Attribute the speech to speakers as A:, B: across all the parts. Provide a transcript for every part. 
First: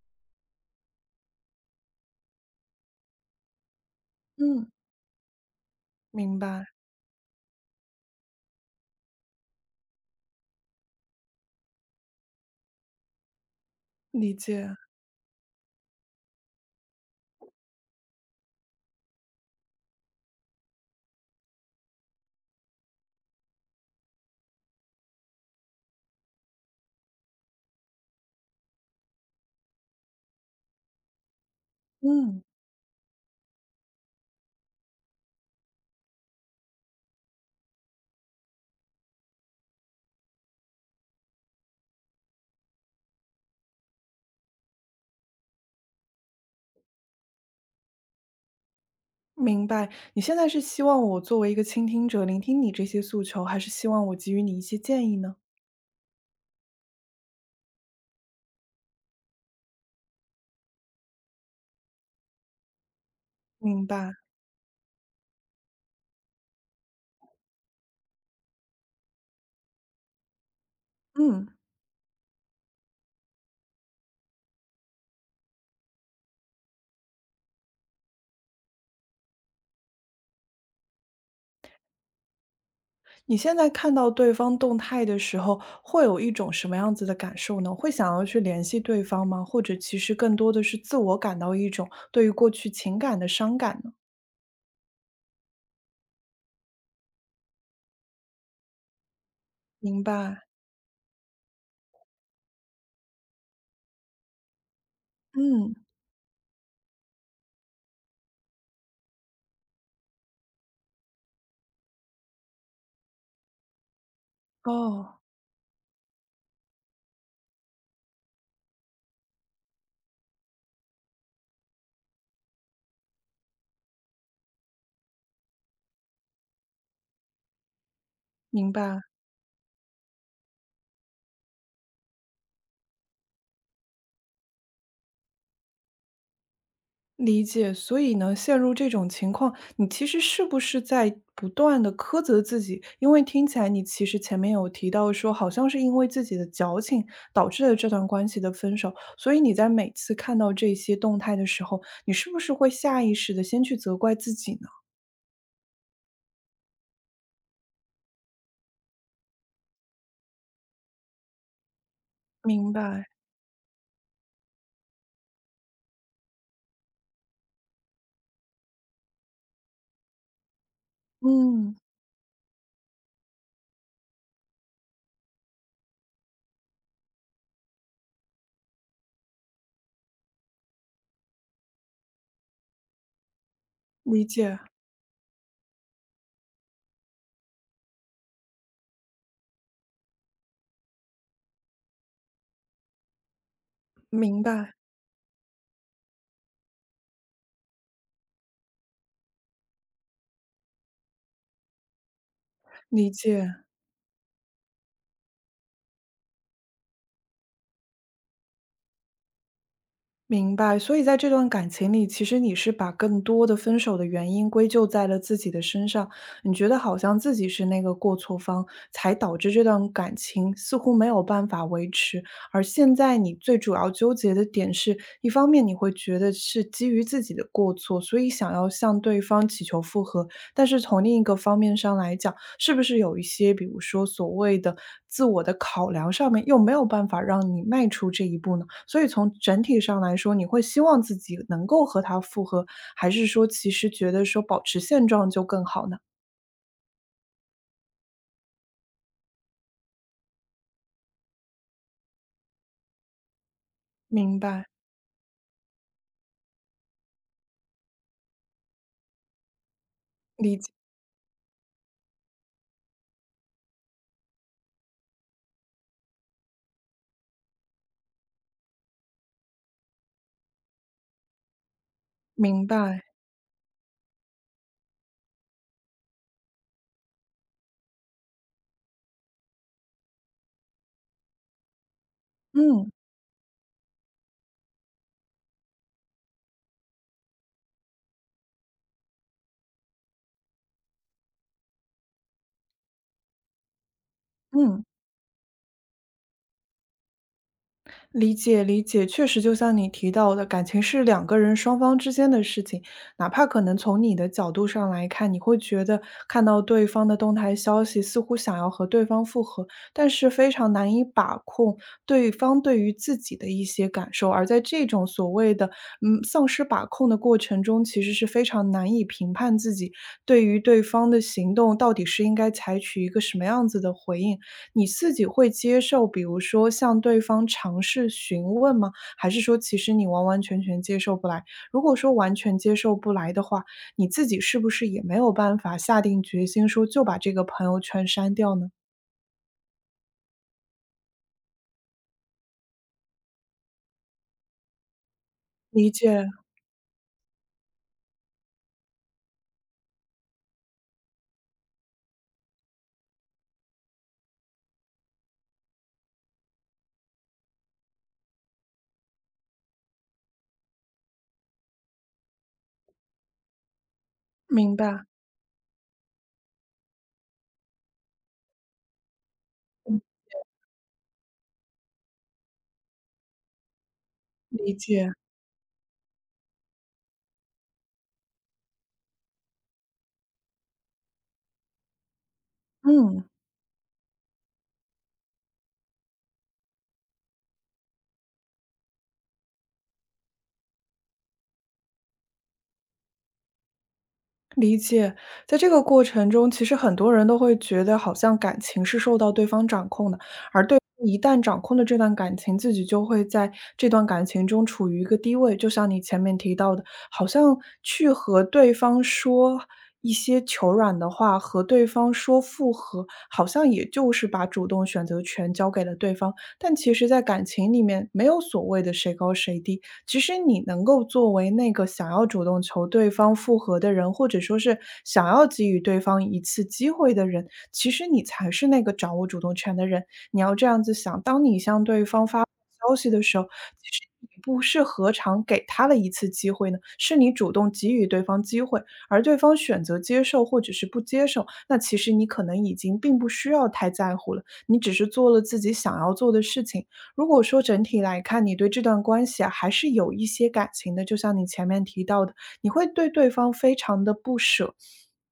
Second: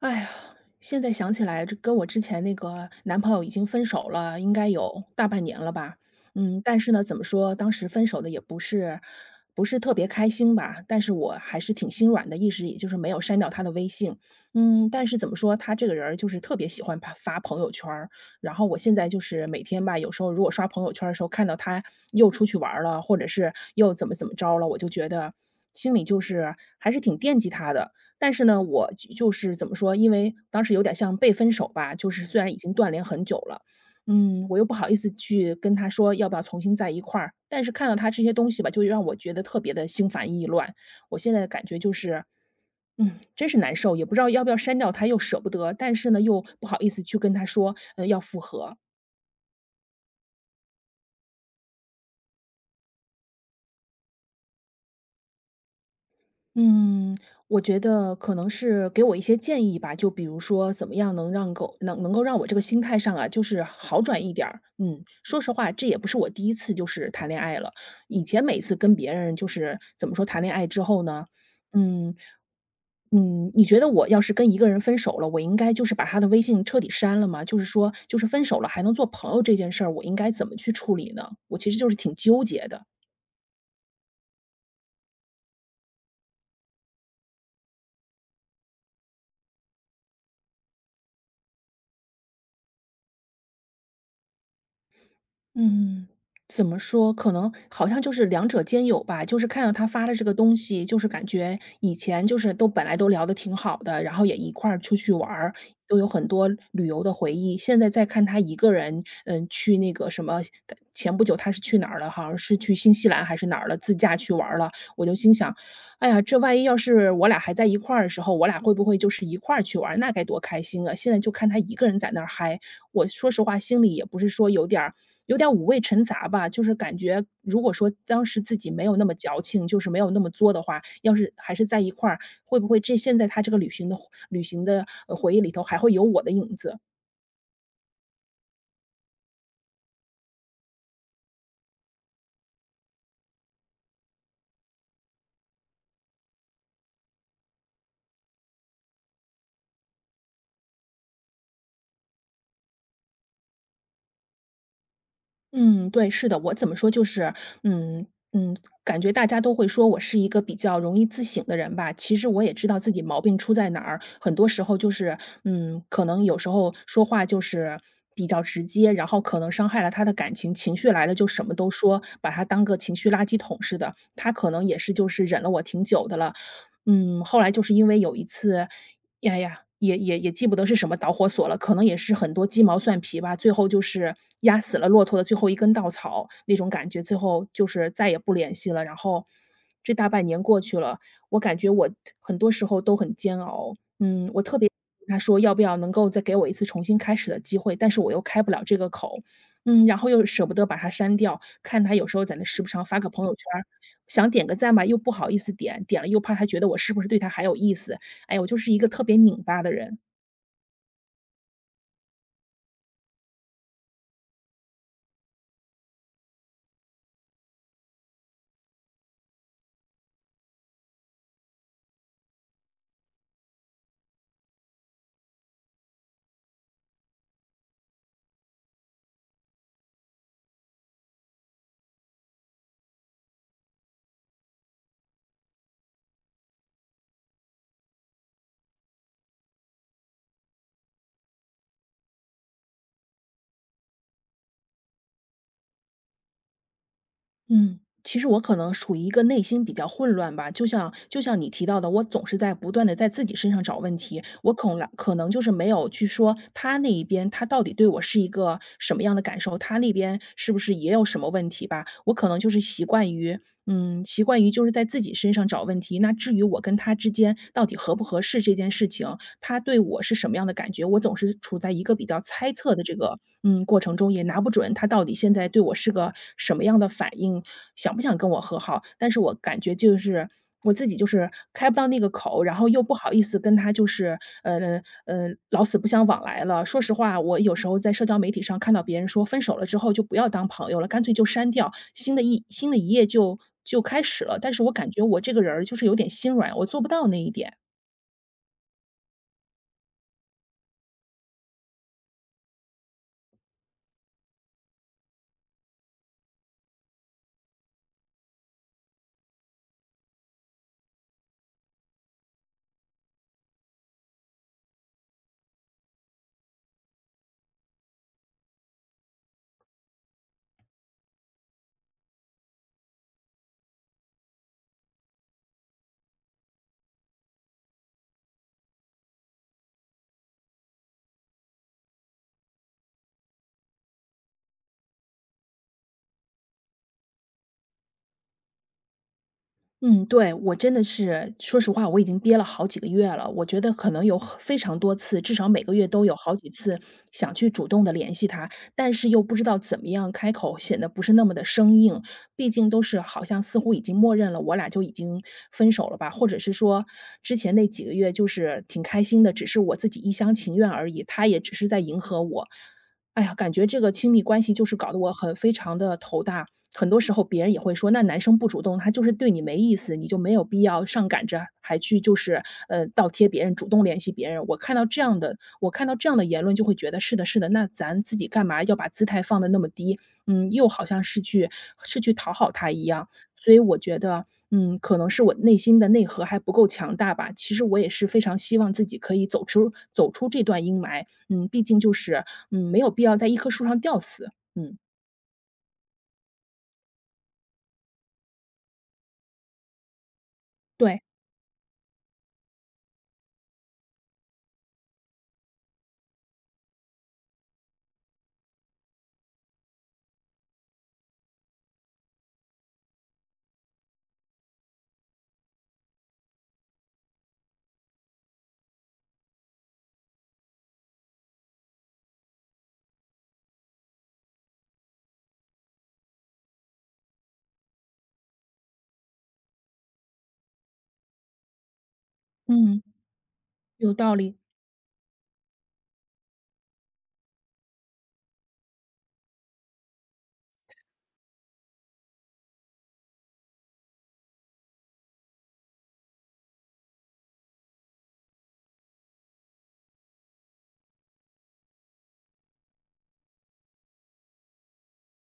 A: 哎呀，现在想起来，这跟我之前那个男朋友已经分手了，应
B: 嗯，
A: 该有大半年了吧。
B: 明
A: 嗯，
B: 白，
A: 但是呢，怎么说，当时分手的也不是特别开心吧，但是我还是挺心软的，一直也就是没有删掉他的微信。
B: 理解。
A: 嗯，但是怎么说，他这个人儿就是特别喜欢发朋友圈儿，然后我现在就是每天吧，有时候如果刷朋友圈儿的时候看到他又出去玩儿了，或者是又怎么怎么着了，我就觉得心里就是还是挺惦记他的。但是呢，我就是怎么说，因为当时有点像被分手吧，就是虽
B: 嗯，
A: 然已经断联很久了，嗯，我又不好意思去跟他说要不要重新在一块儿，但是看到他这些东西吧，就让我觉得特别的心烦意乱。我现在的感觉就是，真是难受，也不知道要不要删掉他，又舍不得，但是呢，又不好意思去跟他说，要复合。
B: 明白。你现在是希望我作为一个倾听者，聆听你这些诉求，还是希望我给予你一些建议呢？
A: 嗯，我觉得可能是给我一些建议吧，就比如说怎么样能让狗能能够让我这个心态上啊，就是
B: 明
A: 好
B: 白。
A: 转一点儿。嗯，说实话，这也不是我第一次就是谈恋爱了，以前每次跟别人就是怎么说谈恋爱之后呢，
B: 嗯，
A: 嗯嗯，你觉得我要是跟一个人分手了，我应该就是把他的微信彻底删了吗？就是说，就是分手了还能做朋友这件事儿，我应该怎么去处理呢？我其实就是挺纠结的。
B: 你现在看到对方动态的时候，会有一种什么样子的感受呢？会想要去联系对方吗？或者其实更多的是自我感到一种对于过去情感的伤感呢？
A: 嗯，怎么说？可能好像就是两者兼有吧。就是看到他
B: 明
A: 发的这个
B: 白。
A: 东西，就是感觉以前就是都本来都聊的挺好的，然后也一块儿出去玩儿，
B: 嗯，
A: 都有很多旅游的回忆。现在再看他一个人，去那个什么，前不久他是去哪儿了？好像是去新西兰还是哪儿了，自驾去玩儿了。我就
B: 哦，
A: 心想，哎呀，这万一要是我俩还在一块儿的时候，我俩会不会就是一块儿去玩儿那该多开心啊！现在就看他一个人在那儿嗨，我说实话，心里也不是说有点五味陈杂吧，就是感觉如果说当时自己
B: 明
A: 没有
B: 白。
A: 那么矫情，就是没有那么作的话，要是还是在一块儿，会不会这现在他这个旅行的回忆里头还会有我的影子？
B: 理解，所以呢，陷入这种情况，你其实是不是在不断的苛责自己？因为听起来你其实前面有提到说，好像是因为自己的矫情导致了这段关系的分手，所以你在每次看到这些动态的时候，你是不是会下意识的先去责怪自己呢？
A: 嗯，对，是的，我怎么说就是，嗯嗯，感觉大家都会说我是一个比较容易自省的人吧。其实我也知
B: 明
A: 道自己
B: 白，
A: 毛病出在哪儿，很多时候就是，嗯，可能有时候说话就是比较直接，然后可能伤害了他的感情，情绪来了就什么都
B: 嗯，
A: 说，把他当个情绪垃圾桶似的。他可能也是就是忍了我挺久的了，嗯，后来就是因为有一次。也记不得是什么导火索了，可能也是很多鸡毛蒜皮吧，最后就是
B: 理解，
A: 压死了骆驼的最后一根稻草那种感觉，最后就是再也不联系了。然后这大半年过去了，我感觉我很多时候都很煎熬。嗯，我
B: 明
A: 特别
B: 白，
A: 跟他说要不要能够再给我一次重新开始的机会，但是我又开不了这个口。嗯，然后又舍不得把他删掉，看他有时候在那时不常发个
B: 理
A: 朋友圈
B: 解。
A: 儿，想点个赞吧，又不好意思点，点了又怕他觉得我是不是对他还有意思，哎，我就是一个特别拧巴的人。
B: 明白，所以在这段感情里，其实你是把更多的分手的原因归咎在了自己的身上，你觉得好像自己是那个过错方，才导致这段感情似乎没有办法维持。而现在你最主要纠结的点是，一方面你会觉得是基于自己的过错，所以想要向对方祈求复合，但是从另一个方面上来讲，是不是有一些，比如说所谓的自我的考量上面，又没有办法让你迈出这一步呢？所以从整体上来说，你会希望自己能够和他复合，还是说其实觉得说保持现状就更好呢？
A: 嗯。其实我可能属于一个内心比较混乱吧，就像你提到的，我总是在不断的在自己身上找问题，
B: 明
A: 我
B: 白，
A: 恐了，可能就是没有去说他那一边，他到底对我是一个什么样的感受，他那边是
B: 理
A: 不
B: 解，
A: 是也有什么问题吧。我可能就是习惯于就是在自己身上找问题，那至于我跟他之间到底合不合适这件事情，他对我是什么样的感觉，我总是处在一个比较猜
B: 明
A: 测的这
B: 白，
A: 个过程中，也拿不准他到底现在对我是个什么样的反应，想不想跟我和好。但是我感觉就是我自己就是开不到那个口，然后又
B: 嗯
A: 不好意思跟他就是呃老死不相往来了。说实话，我有时候在社交媒体上看到别人说分手了之后就不要当朋友了，干脆就删掉，新的一页就开始了。但是我
B: 嗯。
A: 感觉我这个人儿就是有点心软，我做不到那一点。
B: 理解理解，确实就像你提到的，感情是两个人双方之间的事情，哪怕可能从你的角度上来看，你会觉得看到对方的动态消息，似乎想要和对方复合，但是非常难以把控对方对于自己的一些感受，而在这种所谓的丧失把控的过程中，其实是非常难以评判自己对于对方的行动到底是应该采取一个什么样子的回应，你自己会接受，比如说向对方尝试询问吗？还是说其实你完完全全接受不来？如果说完全接受不来的话，你自己是不是也没有办法下定决心说就把这个朋友圈删掉呢？
A: 嗯，对，我真的是说实话，我已经憋了好几个月了。我觉得可能有很非常多次，至少每个月
B: 理
A: 都有
B: 解，
A: 好几次想去主动的联系他，但是又不知道怎么样开口，显得不是那么的生硬。毕竟都是好像似乎已经默认了我俩就已经分手了吧，或者是说之前那几个月就是挺开心的，只是我自己一厢情愿而已，他也只是在迎合我。哎呀，感觉这个亲密关系就是
B: 明
A: 搞得
B: 白，
A: 我很非常的头大。很多时候别人也会说：“那男生不主动，他就是对你没意思，你就没有必要上赶着还去就是，倒贴别人，主动联系别人。”我
B: 理
A: 看到这
B: 解，
A: 样的我看到这样的言论就会觉得：“是的是的，那咱自己干嘛要把姿态放的那么低？”嗯，又好像是去讨好他一样。
B: 嗯。
A: 所以我觉得，嗯，可能是我内心的内核还不够强大吧。其实我也是非常希望自己可以走出这段阴霾，嗯，毕竟就是，嗯，没有必要在一棵树上吊死。嗯，
B: 在这个过程中，其实很多人都会觉得好像感情是受到对方掌控的，而对
A: 对，
B: 方一旦掌控了这段感情，自己就会在这段感情中处于一个低位。就像你前面提到的，好像去和对方说一些求软的话，和对方说复合，好像也就是把主动选择权交给了对方。但其实，在感情里面，没有所谓的谁高谁低，其实你能够作为那个想要主动求对方复合的人，或者说是想要给予对方一次机会的人，其实你才是那个掌握主动权的人。你要这样子想，当你向对方发
A: 嗯，
B: 消息的时候，其
A: 有
B: 实
A: 道
B: 你
A: 理，
B: 不是何尝给他了一次机会呢？是你主动给予对方机会，而对方选择接受或者是不接受，那其实你可能已经并不需要太在乎了，你只是做了自己想要做的事情。如果说整体来看，你对这段关系啊，还是有一些感情的，就像你前面提到的，你会对对方非常的不舍。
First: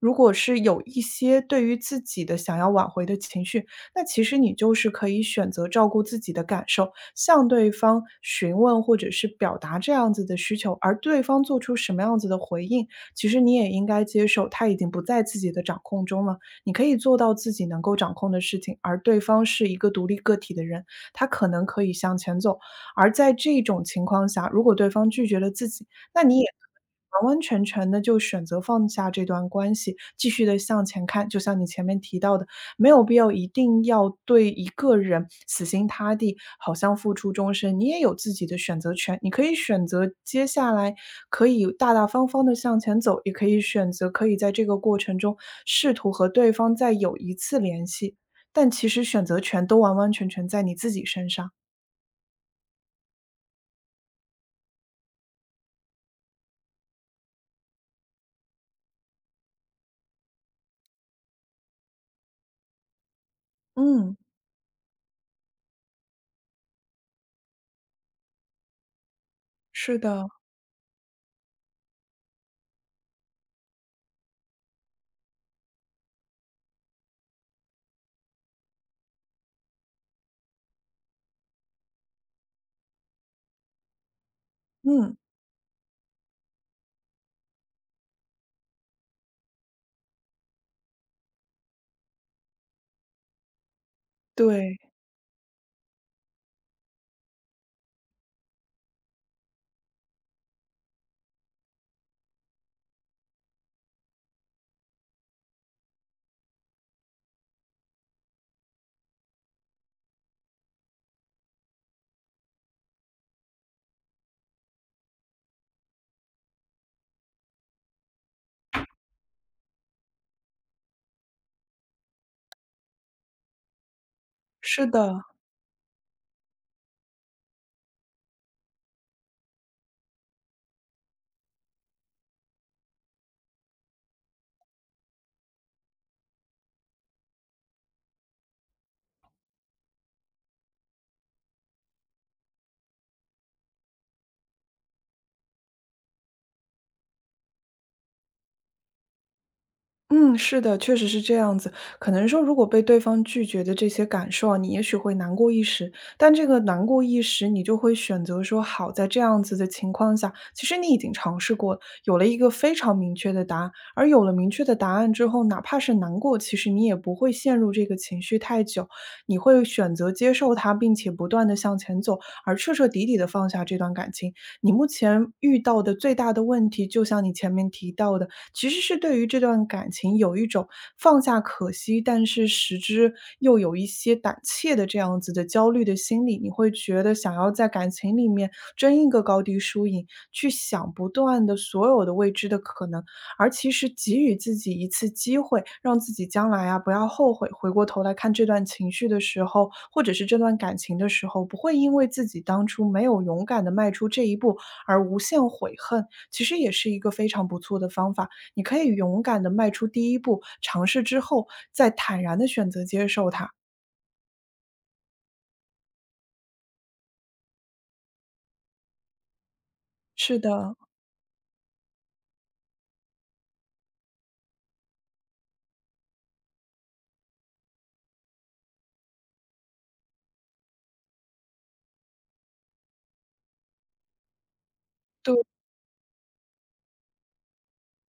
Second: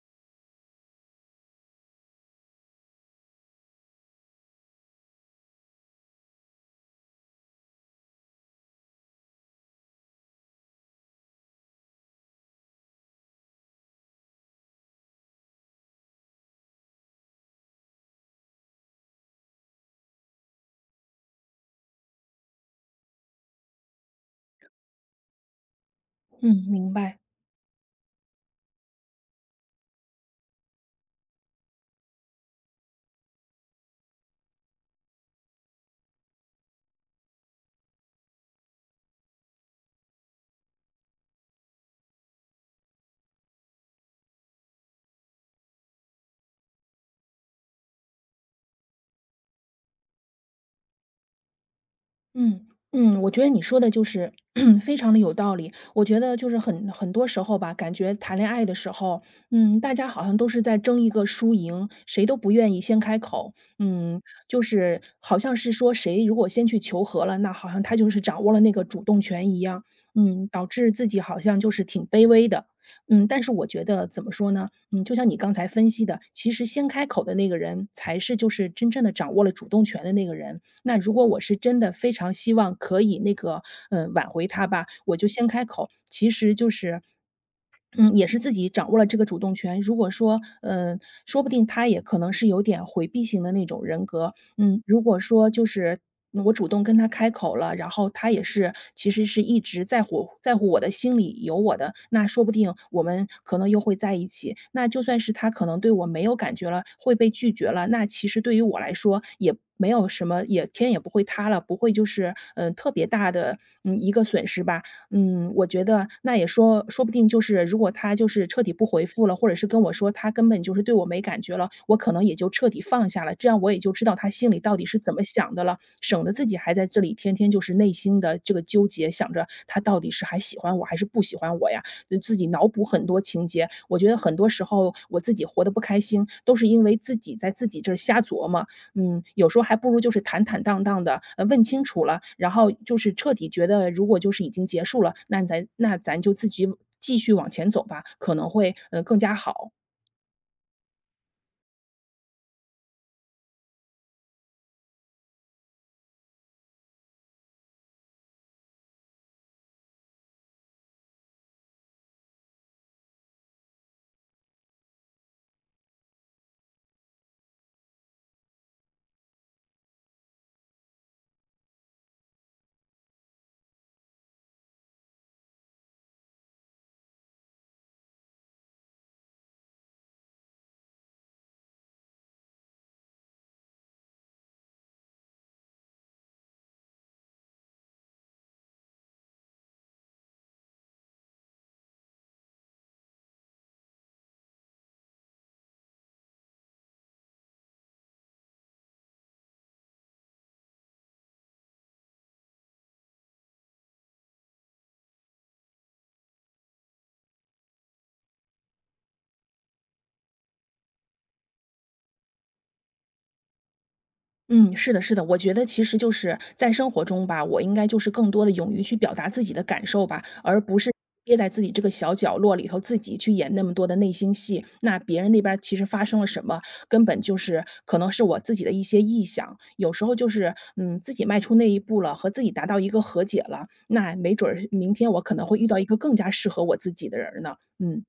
B: 如果是有一些对于自己的想要挽回的情绪，那其实你就是可以选择照顾自己的感受，向对方询问或者是表达这样子的需求，而对方做出什么样子的回应，其实你也应该接受，他已经不在自己的掌控中了。你可以做到自己能够掌控的事情，而对方是一个独立个体的人，他可能可以向前走。而在这种情况下，如果对方拒绝了自己，那你也
A: 嗯，明白。
B: 完完全全的就选择放下这段关系，继续的向前看。就像你前面提到的，没有必要一定要对一个人死心塌地，好像付出终身。你也有自己的选择权，你可以选择接下来可以大大方方的向前走，也可以选择可以在这个过程中试图和对方再有一次联系。但其实选择权都完完全全在你自己身上。
A: 嗯，嗯，我觉得你说的就是 非常的有道理。我觉得就是很多时候吧，感觉谈恋爱的时候，嗯，大家好像都是在争一个输赢，谁都不愿意先开口。
B: 嗯，
A: 嗯，就是好像是说谁如果先去求和了，那好像他就是掌握了那个主动权一样。
B: 是的，
A: 嗯，导致自己好像就是挺卑微的。嗯，但是我觉得怎么说呢？嗯，就像你刚才分析的，其实先开口的那个人才是就是真正的掌握了主动权的那个人。那如果我是真的非常希望可以那个，嗯，挽回他吧，我
B: 嗯，
A: 就先开口，其实就是嗯，也是自己掌握了这个主动权。如果说，嗯，说不定他也可能是有点回避型的那种人格。
B: 对，
A: 嗯，如果说就是我主动跟他开口了，然后他也是其实是一直在乎我的心里有我的，那说不定我们可能又会在一起。那就算是他可能对我没有感觉了，会被拒绝了，那其实对于我来说也没有什么，也天也不会塌了，不会就是特别大的一个损失吧。嗯，我觉得那也说不定就是如果他就是彻底不回复了，或者是跟我说他根本就是对我没感觉了，我可能也就彻底放下了，这样我也就知道他心里到底
B: 是
A: 是怎么
B: 的。
A: 想的了，省得自己还在这里天天就是内心的这个纠结，想着他到底是还喜欢我还是不喜欢我呀，就自己脑补很多情节。我觉得很多时候我自己活得不开心，都是因为自己在自己这儿瞎琢磨，嗯，有时候还不如就是坦坦荡荡的，问清楚了，然后就是彻底觉得如果就是已经结束了，那咱就自己继续往前走吧，可能会，更加好。
B: 嗯，是的，确实是这样子。可能说，如果被对方拒绝的这些感受啊，你也许会难过一时，但这个难过一时，你就会选择说好，在这样子的情况下，其实你已经尝试过，有了一个非常明确的答案。而有了明确的答案之后，哪怕是难过，其实你也不会陷入这个情绪太久，你会选择接受它，并且不断的向前走，而彻彻底底的放下这段感情。你目前遇到的最大的问题，就像你前面提到的。其实是对于这段感情有一种放下可惜，但是实之又有一些胆怯的这样子的焦虑的心理。你会觉得想要在感情里面争一个高低输赢，去想不断的所有的未知的可能，而其实给予自己一次机会，让自己将来啊不要后悔。回过头来看这段情绪的时候，或者是这段感情的时候，不会因为自己当初没有勇敢的迈出这一步而无限悔恨，其实也是一个非常不错的方法。你可以勇敢地迈出第一步，尝试之后再坦然地选择接受它。
A: 嗯，是的，是的，我觉得其实就是在生活中吧，我应该就是更多的勇于去表达自己的感受吧，
B: 是
A: 而
B: 的，
A: 不是憋在自己这个小角落里头，自己去演那么多的内心戏。那别人那边儿其实发生了什么，根本就是可能是我自己的一些臆想。有时候就是，嗯，自己迈出那一步了，和自己达到一个和解了，那没准儿明天我可
B: 对，
A: 能会遇到一个更加适合我自己的人儿呢。嗯，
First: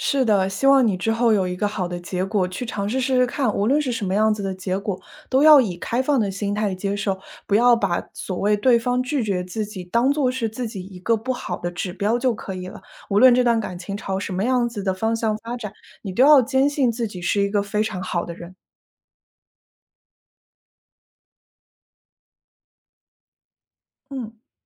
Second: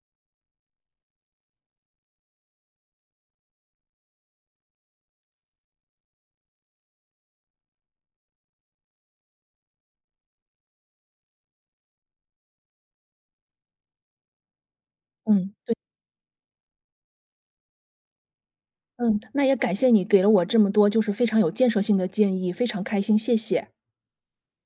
B: 是的，希望你之后有一个好的结果，去尝试试试看，无论是什么样子的结果，都要以开放的心态接受，不要把所谓对方拒绝自己当做是自己一个不好的指标就可以了。无论这段感情朝什么样子的方向
A: 嗯，
B: 发展，
A: 对，
B: 你都要坚信自己是一个非常好的人。
A: 嗯，那也感谢你给了我这么多就是非常有建设性的建议，非常开心，谢谢。
B: 嗯。